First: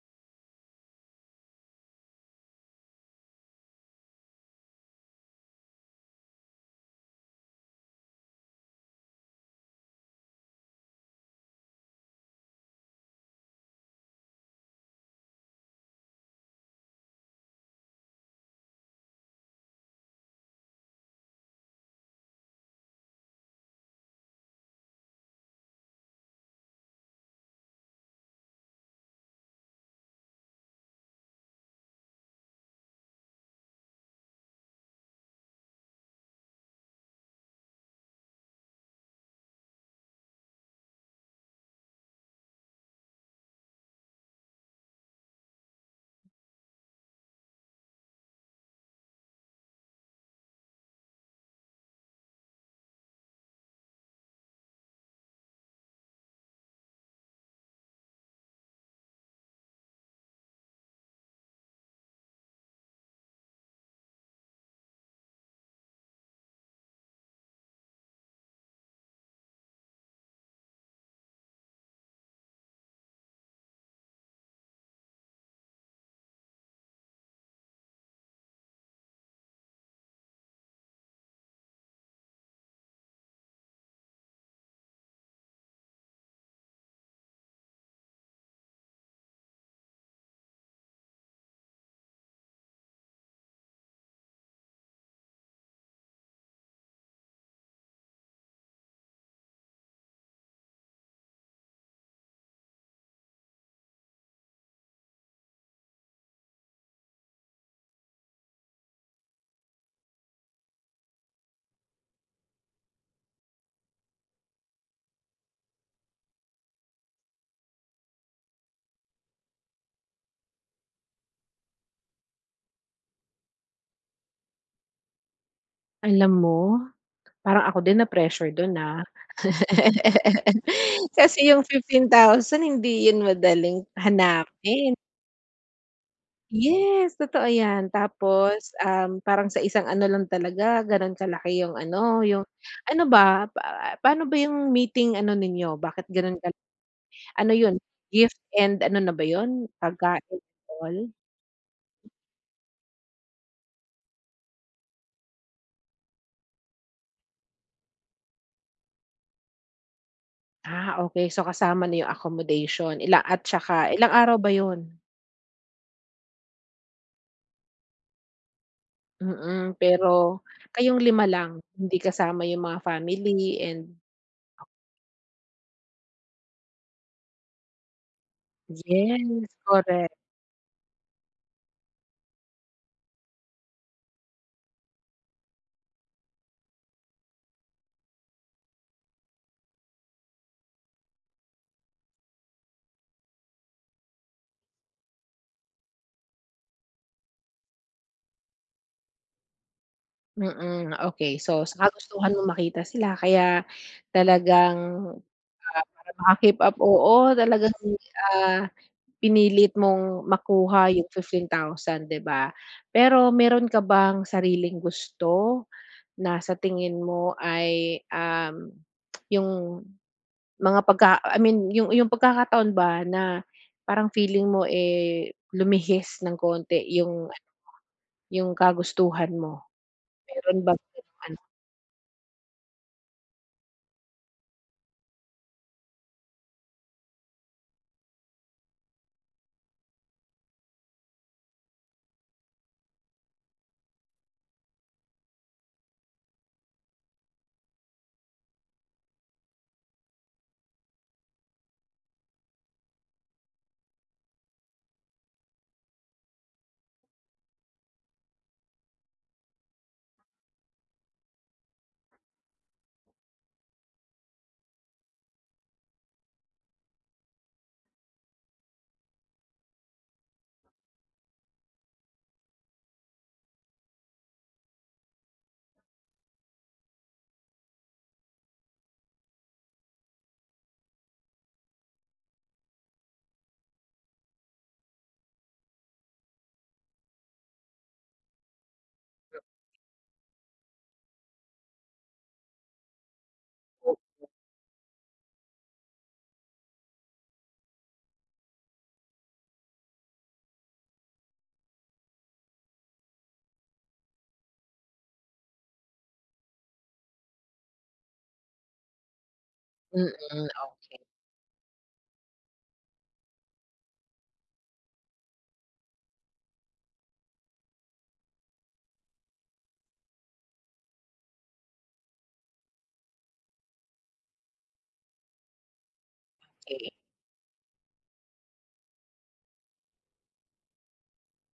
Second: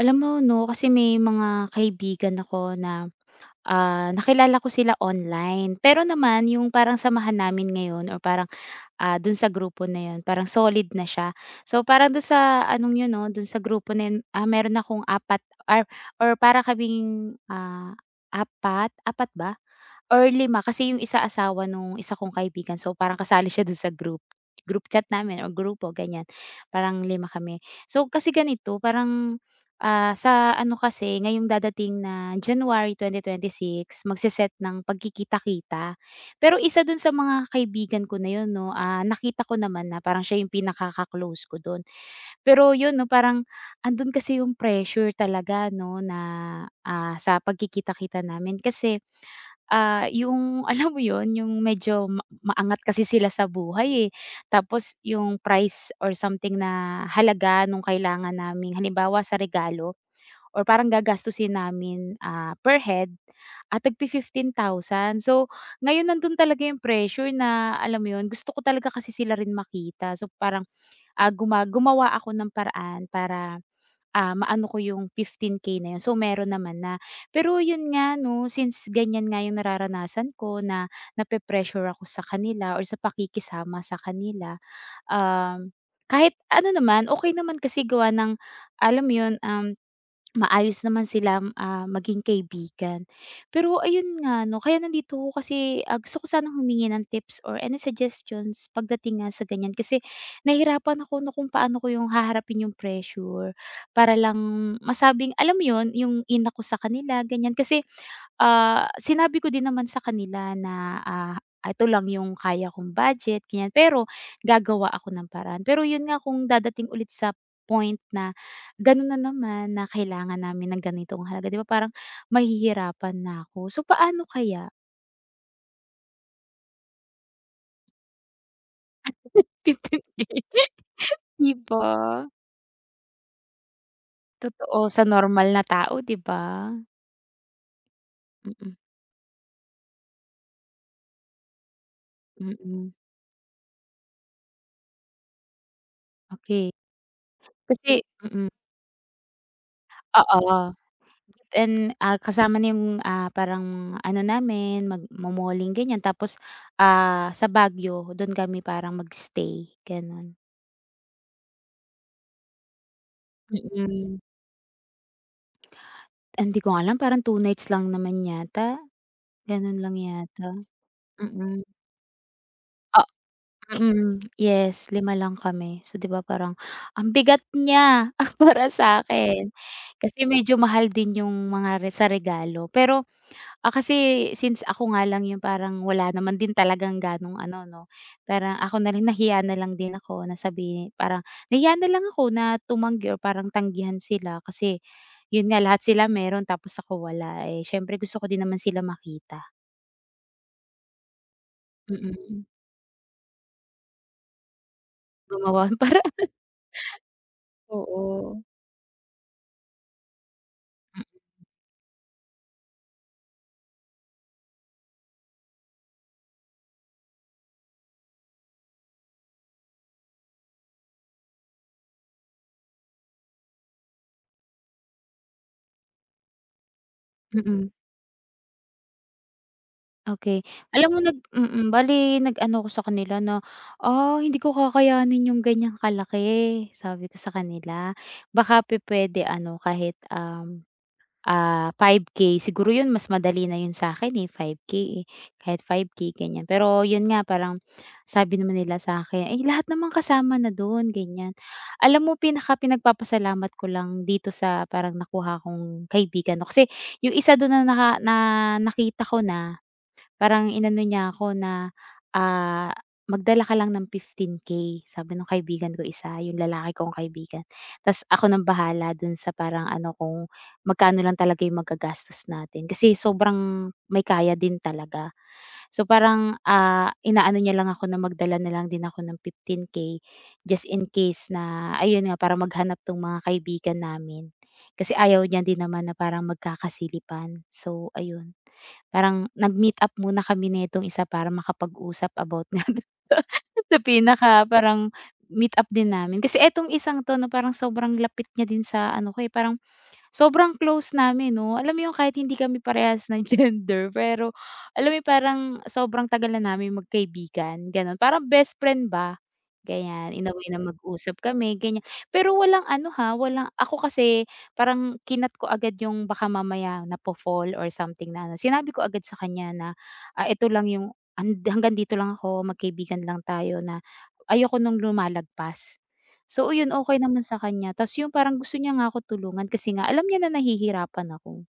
Alam mo 'no, kasi may mga kaibigan ako na, nakilala ko sila online. Pero naman yung parang samahan namin ngayon or parang, dun sa grupo na yun parang solid na siya. So, parang dun sa anong yun 'no, dun sa grupo na yun, meron akong apat or or para kaming, apat 4 ba? Or 5 kasi yung isa asawa nung isa kong kaibigan, so parang kasali siya dun sa group chat namin o grupo ganyan, parang lima kami. So kasi ganito parang, sa ano kasi ngayong dadating na January 2026 magse-set ng pagkikita-kita. Pero isa dun sa mga kaibigan ko na yun 'no, nakita ko naman na parang siya yung pinakaka-close ko dun. Pero yun 'no, parang andun kasi yung pressure talaga 'no na, sa pagkikita-kita namin, kasi yung alam mo yun, yung medyo maangat kasi sila sa buhay, eh. Tapos yung price or something na halaga nung kailangan namin, halimbawa sa regalo or parang gagastusin namin, per head, tagpi 15,000. So, ngayon nandun talaga yung pressure na alam mo yun, gusto ko talaga kasi sila rin makita. So, parang, gumawa ako ng paraan para maano ko yung 15K na yun. So, meron naman na. Pero yun nga 'no, since ganyan nga yung nararanasan ko, na nape-pressure ako sa kanila or sa pakikisama sa kanila, um, kahit ano naman, okay naman kasi gawa ng alam mo yun, maayos naman sila, maging kaibigan. Pero ayun nga 'no, kaya nandito ako kasi, gusto ko sanang humingi ng tips or any suggestions pagdating nga sa ganyan. Kasi nahirapan ako 'no kung paano ko yung haharapin yung pressure para lang masabing alam mo yun, yung ina ko sa kanila, ganyan. Kasi, sinabi ko din naman sa kanila na, ah, "Ito lang yung kaya kong budget," ganyan. Pero gagawa ako ng paraan. Pero yun nga, kung dadating ulit sa point na gano'n na naman na kailangan namin ng ganitong halaga, 'di ba parang mahihirapan na ako. So, paano kaya Alam mo, parang ako din na-pressure dun, ah. 15K? Kasi 'Di yung fifteen ba? thousand hindi yun madaling Totoo hanapin. sa normal na tao, 'di ba? Yes, totoo yan. Mm, Tapos, parang sa isang ano lang talaga ganon kalaki yung mm, ano ba, paano ba yung meeting ano ninyo? Bakit ganon ka okey. ano yun, Kasi gift mm, and ano na ba yun, pagkain oo. all? And, kasama na yung, parang ano namin magmo-malling ganyan, tapos, sa Baguio do'n kami parang mag-stay, gano'n. Ah, okey. So kasama na yung accommodation, at saka ilang Mm. araw ba yun? Hindi ko alam, parang 2 nights lang naman yata, gano'n Mm, lang pero yata, kayong lima lang, mm. hindi kasama yung mga family and Mm, yes, lima lang kami. So, 'di ba parang ang bigat niya para sa yes, akin. correct. Kasi medyo mahal din yung mga sa regalo. Pero, kasi since ako nga lang yung parang wala naman din talagang gano'ng ano 'no, parang ako na rin nahiya na lang din ako na sabihin, parang nahiya na lang ako na tumanggi or parang tanggihan sila, kasi yun nga lahat sila meron, tapos ako wala, eh, siyempre gusto ko din naman sila makita. Mm, okey. So, sa kagustuhan Mm, mong makita sila kaya talagang, gumawa para? para maka-keep up, oo, talagang, Oo. ah, pinilit mong makuha yung Oo. 15,000, 'di ba? Pero meron ka bang sariling gusto na sa tingin mo ay, yung Mga pagka I mean yung pagkakataon ba na parang feeling mo, eh, lumihis ng konti yung Mm. yung kagustuhan mo, Okey. meron bang Alam mo nag gano'ng ano? mm, bale nag-ano ako sa kanila na, Hindi ko kakayanin yung ganyang kalaki," sabi ko sa kanila. "Baka pupuwede ano kahit, 5K siguro yun, mas madali na yun sa'kin, eh, 5K eh, kahit 5K," ganyan. Pero yun nga parang sabi naman nila sa'kin, "Eh, lahat naman kasama na dun," ganyan. Alam mo pinaka pinagpapasalamat ko lang dito sa parang nakuha kong kaibigan 'no, kasi yung isa dun na naka nakita ko na parang inano niya ako na, ah, "Magdala ka lang ng 15K," sabi nung kaibigan ko isa, yung lalaki kong kaibigan. Tas ako ng bahala dun sa parang ano, kung magkano lang talaga yung magagastos natin, kasi sobrang may kaya din talaga. So parang, inaano niya lang ako na magdala na lang din ako ng 15K just in case na ayun nga para maghanap tong mga kaibigan namin. Kasi ayaw niya din naman na parang magkakasilipan, so ayun. Parang nag-meet up muna kami nitong isa para makapag-usap about nga dun sa pinaka parang meet up din namin. Kasi etong isang 'to 'no, parang sobrang lapit niya din sa ano ko, eh, parang sobrang close namin 'no. Alam mo yung kahit hindi kami parehas ng gender, pero alam mo yung parang sobrang tagal na namin magkaibigan, gano'n. Parang best friend ba, ganyan. In a way Mm, na mag-usap kami, ganyan. Pero walang ano, ha, walang ako kasi parang kinat ko agad yung baka mamaya po fall or something na ano. Sinabi ko agad sa kanya na, "Ito lang yung hanggang dito lang ako, magkaibigan lang tayo, na ayoko nung lumalagpas." So, yun okey. okey naman sa kanya, ta's yung parang gusto niya nga ako tulungan kasi nga alam niya na nahihirapan ako.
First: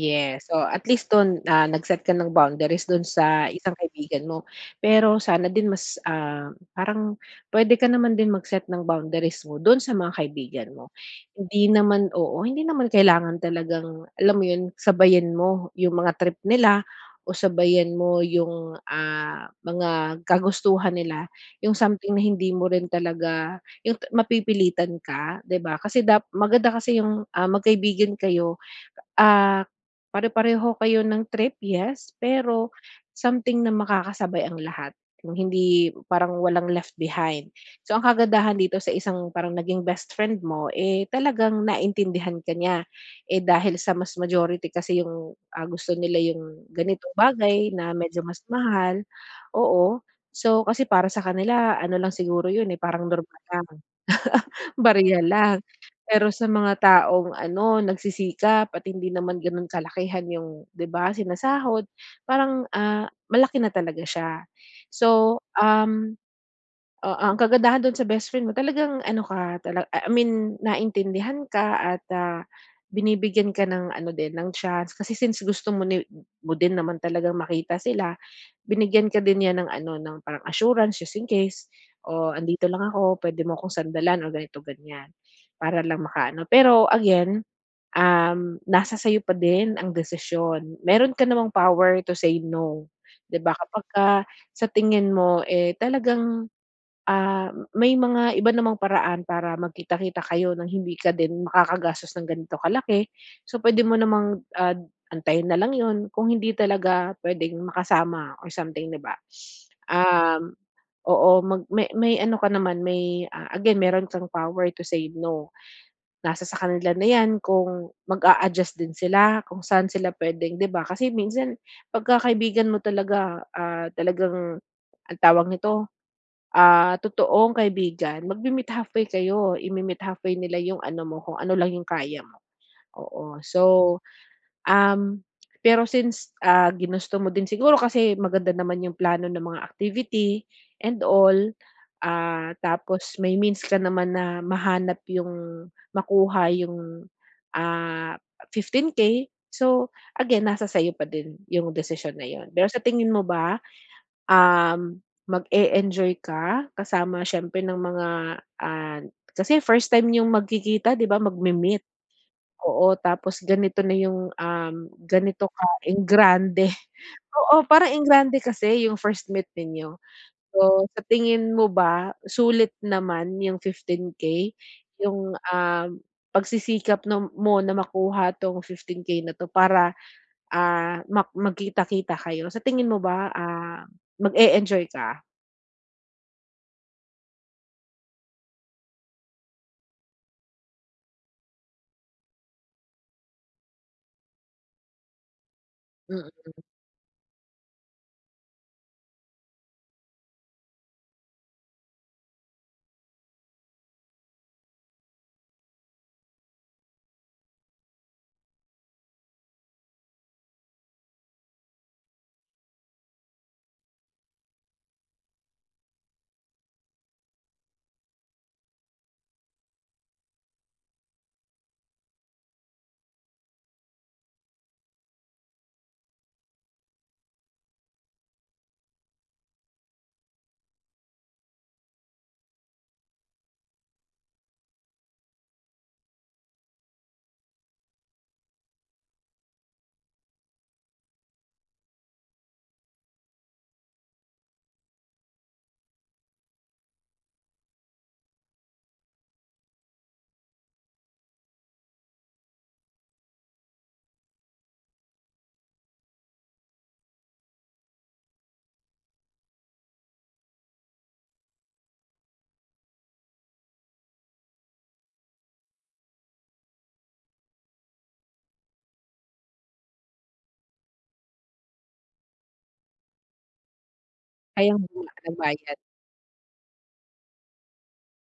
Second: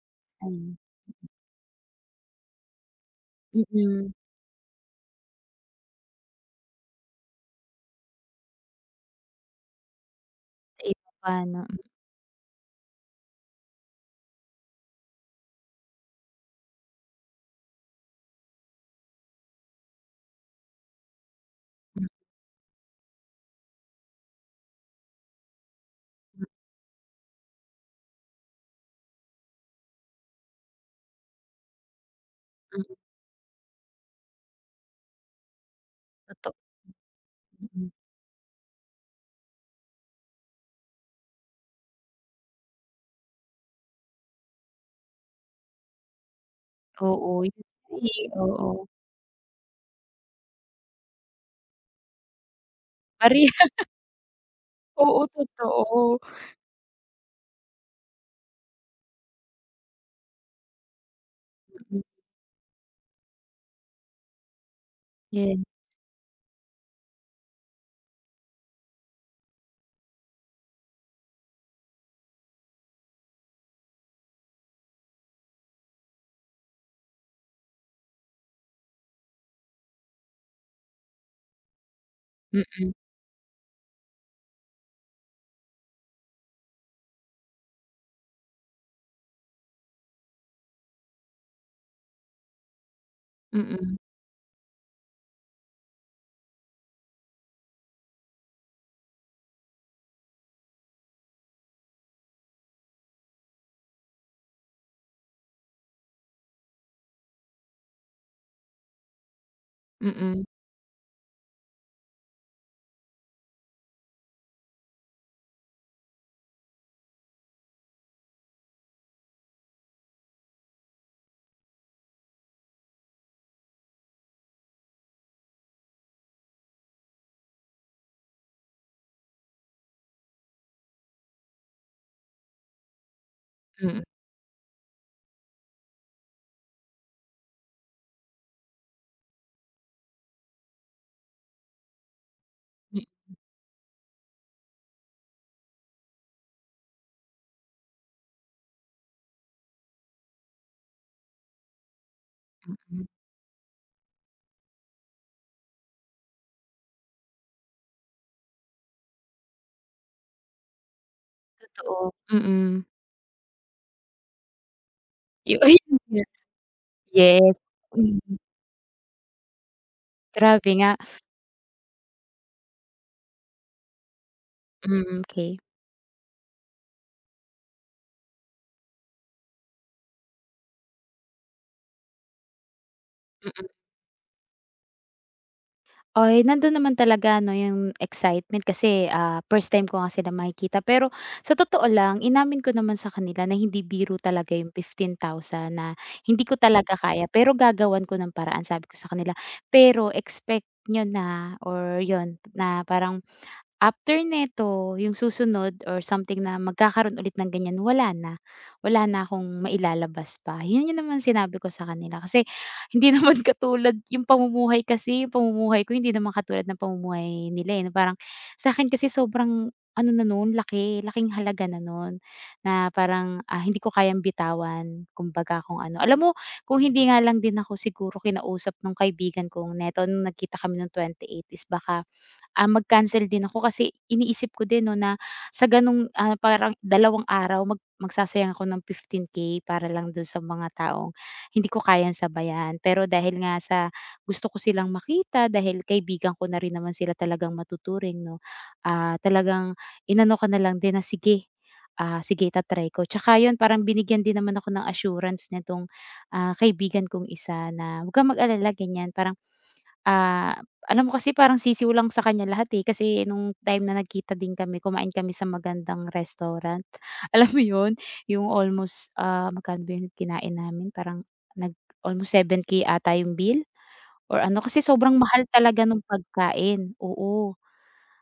Yes. So, Ayun, at least don, nag-set ka ng boundaries don sa isang mm, kaibigan mo. Pero sana din mas, parang puwede ka naman din mag-set ng boundaries mo don sa mga kaibigan sa mo. iba pa 'no, Hindi naman, oo, hindi naman kailangan, talagang alam mo yun, sabayan mo yung mga trip nila o sabayan mo yung, mga kagustuhan nila, yung mm, something na hindi mo rin talaga yung mapipilitan ka, 'di ba? Kasi maganda kasi yung, magkaibigan kayo, ah pare-pareho kayo ng trip, yes, pero mm, something na makakasabay ang lahat, yung hindi parang totoo, walang left behind. mm. So, ang kagandahan dito sa isang parang naging best friend mo, eh, talagang naintindihan ka niya. Eh, dahil sa mas majority kasi yung, gusto nila yung ganitong Oo, yun bagay na nga eh, medyo mas oo. mahal, oo. So, kasi para sa kanila ano lang siguro yun, eh, parang normal Pareho lang. Barya oo, lang. totoo. Pero sa mga taong ano, nagsisikap at hindi naman gano'n kalakihan yung, 'di ba, sinasahod, Mm, parang, malaki na talaga siya. So, yun, oo, ang kagandahan do'n sa best friend mo, talagang ano ka, I mean naintindihan ka at, binibigyan ka ng ano din, ng chance, kasi since gusto mo mo din naman talagang makita sila. Binigyan ka din niya ng ano, ng parang assurance just in case, o andito lang mm, ako, puwede mo akong sandalan o ganito, ganyan." Para lang makaano. Pero again, nasa sa'yo pa din ang desisyon. Meron ka namang power to say no, 'di ba? mm, Kapagka sa tingin mo, eh, talagang may mga iba namang paraan para magkita-kita kayo ng hindi ka din makakagastos ng ganito kalaki. So, pwede mo namang, antayin na lang yon kung hindi talaga puwedeng makasama or something, 'di ba? mm, Um, oo, mag may may ano ka naman, may, again meron kang power to say no. Nasa sa kanila na 'yan kung mag-a-adjust din sila, kung saan sila puwedeng, 'di ba? Kasi minsan pagka kaibigan mo talaga, talagang, ang tawag nito, totoong kaibigan, magme-meet halfway kayo, ime-meet halfway nila yung ano mo, kung ano lang yung kaya mo, oo. So, mm, um, pero since, ginusto mo din siguro kasi maganda naman yung plano ng mga activity and all, mm, tapos may means ka naman na mahanap yung, makuha yung, ah, 15K. So, again, nasa sa'yo pa din yung desisyon na yun. Pero sa mm, tingin mo ba, mag-e-enjoy ka kasama siyempre ng mga, ah, kasi first time yung magkikita, 'di ba, magme-meet. totoo, mm. Oo, tapos ganito na yung, ganito Yu ka ayun nga, enggrande. yes, Oo, parang mm. enggrande kasi yung first meet ninyo. Grabe So, nga, sa tingin mo ba sulit naman yung 15K? mm, Yung, okey, pagsisikap na mo na makuha 'tong 15K na 'to para, magkita-kita kayo. Sa tingin mo ba, mm. Mag-e-enjoy ka? Ay, nandun naman talaga ano yung excitement kasi, first time ko nga sila makikita. Pero sa totoo lang, inamin ko naman sa kanila na hindi biro talaga yung 15,000 na Mm, hindi ko talaga kaya, pero gagawan ko ng paraan sabi ko sa kanila. Pero expect niyo na or yon na parang after neto, yung susunod or something na magkakaroon ulit ng ganyan, wala na. Wala na akong mailalabas pa. Yun yung naman sinabi ko sa kanila kasi hindi naman katulad yung pamumuhay kasi, yung pamumuhay ko hindi naman katulad ng pamumuhay nila, eh, na parang sa akin kasi sobrang ano na noon, laking halaga na noon, na parang, hindi ko kayang bitawan kumbaga kung ano. Alam mo kung hindi nga lang din ako siguro kinausap nung kaibigan kong neto nung nagkita kami nung 28, is baka mag-cancel din ako, kasi iniisip ko din 'no na sa ganong, parang 2 araw magsasayang ako ng 15K para lang dun sa mga taong hindi ko kayang sabayan. Pero dahil nga sa gusto ko silang makita, dahil kaibigan ko na rin naman sila talagang matuturing 'no, talagang inano ko na lang din na, "Sige, sige ko." Tsaka yun parang binigyan din naman ako ng assurance nitong, kaibigan kong isa na, "Wag kang mag-alala," ganyan. Parang Ah, alam mo kasi parang sisiw lang sa kanya lahat, eh, kasi nung time na nagkita din kami kumain kami sa magandang restaurant. Alam mo 'yun, yung almost, magkano ba yung kinain namin parang nag almost 7K ata yung bill or ano, kasi kayang sobrang mahal nagbayad, talaga nung pagkain, oo.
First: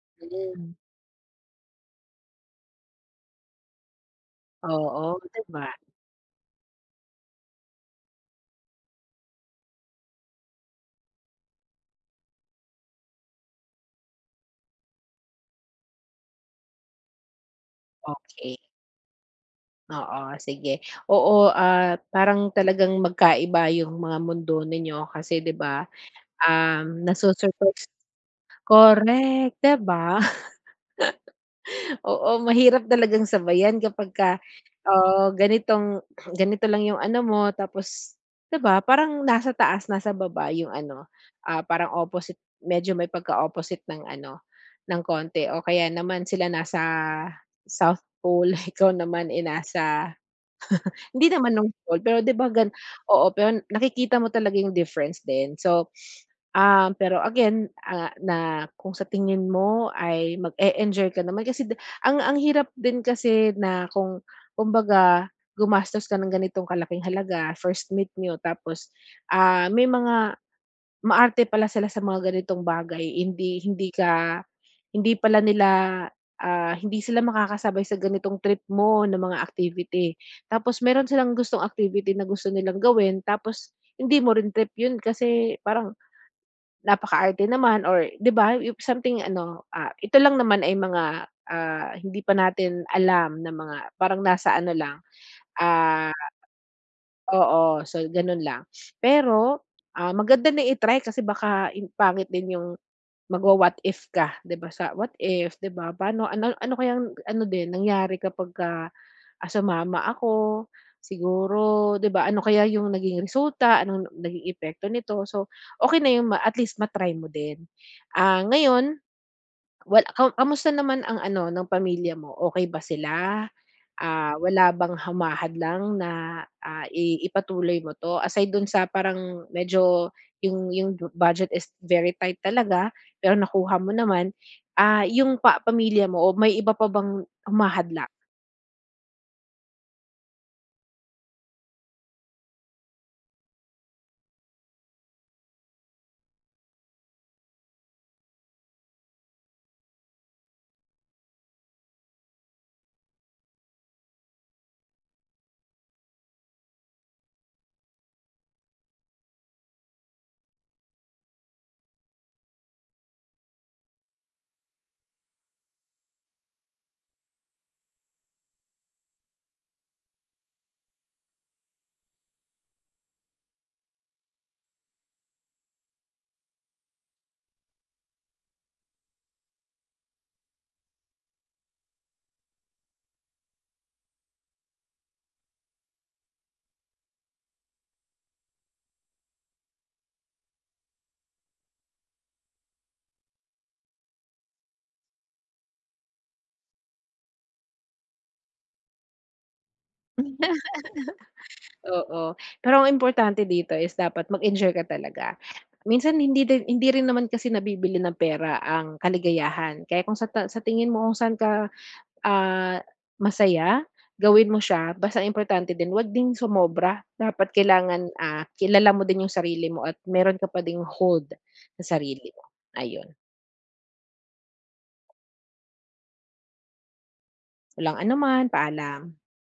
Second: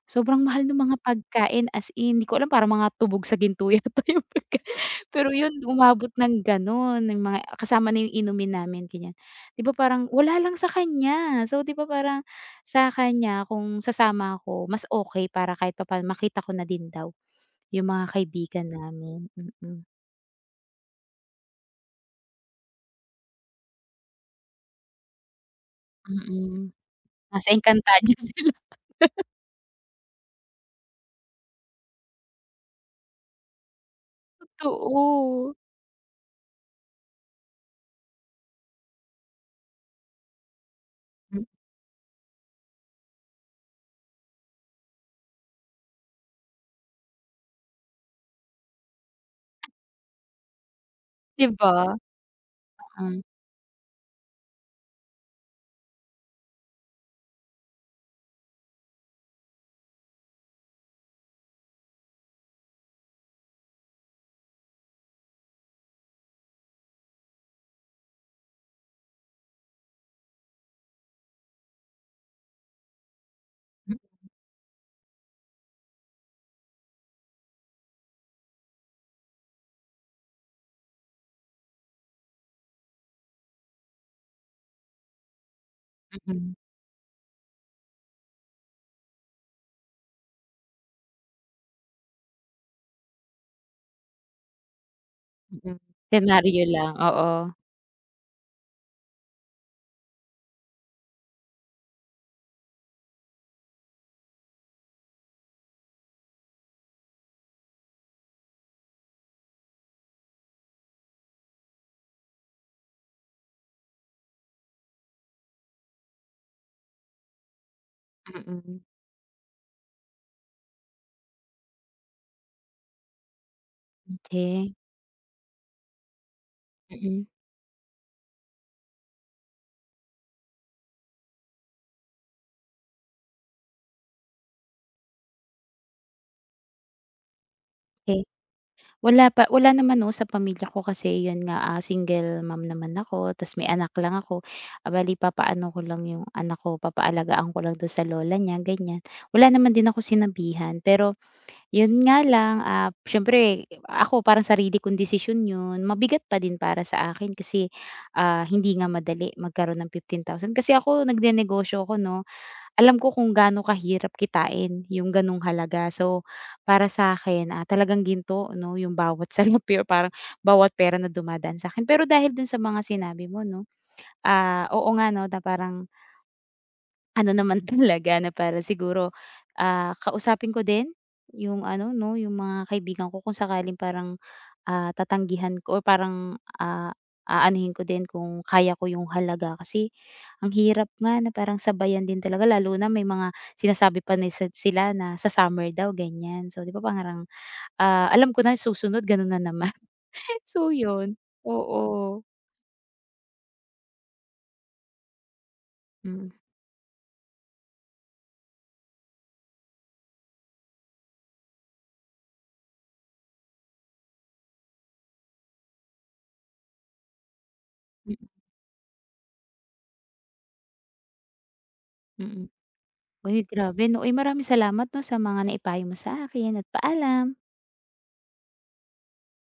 Sobrang mahal ng hmm, mga pagkain, as in, hindi ko alam parang mga tubog sa ginto yata yung pagka oo, pero 'di yun ba? umabot ng gano'n, yung mga kasama na yung inumin namin ganyan. 'Di ba parang wala lang sa kanya, so 'di ba parang sa kanya kung sasama ako mas okey para kahit papaano makita ko na din daw yung mga Okey, kaibigan namin, mm, oo, sige. Oo, parang talagang magkaiba yung mga mundo ninyo kasi, 'di ba, mm. Nasa nasusurprise, Encantadia sila, correct, 'di ba? Oo, mahirap talagang sabayan kapagka, totoo. ganitong ganito lang yung ano mo, tapos 'di ba parang nasa taas, nasa baba yung ano, Hmm, parang opposite, medyo may pagka-opposite ng ano, ng konti, o kaya naman sila nasa South Pole, ikaw naman, eh, nasa hindi 'di naman nung ba? school, pero 'di ba Mm, oo, pero nakikita mo talaga yung difference din. So, pero again, na kung sa tingin mo ay mag-e-enjoy ka naman kasi ang hirap din kasi na kung kumbaga gumastos ka ng ganitong kalaking halaga, first meet niyo tapos, may mga maarte pala sila sa mga ganitong bagay, hindi hindi mm, ka hindi pala nila, hindi sila makakasabay sa ganitong trip mo na mga activity. Tapos meron silang gustong activity na gusto nilang gawin tapos hindi mo rin trip yun kasi parang mm, napakaarte naman or, 'di ba, yung something ano, ito lang naman ay mga, hindi pa natin alam na mga parang nasa ano lang, mm. ah, Senaryo lang, oo, oo, so ganun lang. Pero, maganda na i-try kasi baka pangit din yung, Magwa-what if ka, 'di ba, sa what if, 'di ba, paano ano ano kayang ano din nangyari kapagka, sumama ako, siguro, 'di ba, ano kaya yung naging resulta, anong naging epekto nito. So, okay na yung at least matry mo din. Ah, mm. ngayon, well, kamusta naman ang ano ng pamilya mo, okay ba sila? Ah, wala Okey. bang humahadlang na, Mm, ipatuloy mo 'to? Aside dun sa parang medyo yung budget is very tight talaga, pero nakuha mo naman. Ah, yung pamilya mo o may iba pa bang humahadlang? okey. Wala pa, wala naman 'no, sa pamilya ko kasi 'yun nga, single mom naman ako ta's may anak lang ako. Ah, bale papaano ko lang 'yung anak ko, papaalagaan ko lang do'n sa lola niya, ganiyan. Wala naman din ako sinabihan, pero 'yun nga lang, siyempre ako parang sarili kong desisyon 'yun. Mabigat pa din para sa akin kasi, hindi nga madali magkaroon ng 15,000 kasi ako nagnenegosyo ako 'no. Alam ko kung gaano kahirap kitain yung ganong halaga. So, para sa akin talagang ginto 'no, yung bawat salapi or parang bawat pera na dumadaan sa akin. Pero dahil dun sa mga sinabi mo 'no, oo nga 'no, na parang ano naman talaga na para siguro, kausapin ko din yung ano 'no, yung mga kaibigan ko kung sakaling parang, tatanggihan ko or parang, aanuhin ko din kung kaya ko yung halaga. Kasi ang hirap nga na parang sabayan din talaga lalo na may mga sinasabi pa na sila na sa summer daw ganyan. So 'di ba parang, alam ko na susunod gano'n na naman. So 'yun, oo. Oo, pero ang importante dito is dapat mag-enjoy ka talaga. Minsan Mm, hindi rin naman kasi nabibili ng pera ang kaligayahan, kaya kung sa tingin mo kung saan ka ah, masaya, gawin mo siya, basta importante din wag ding sumobra. Dapat kailangan, mm, kilala mo din yung sarili mo at meron ka pa ding hold sa sarili mo. mm. Ayun, Uy, grabe 'no. Uy, maraming salamat 'no, sa mga naipayo mo sa akin at paalam. walang anuman, paalam.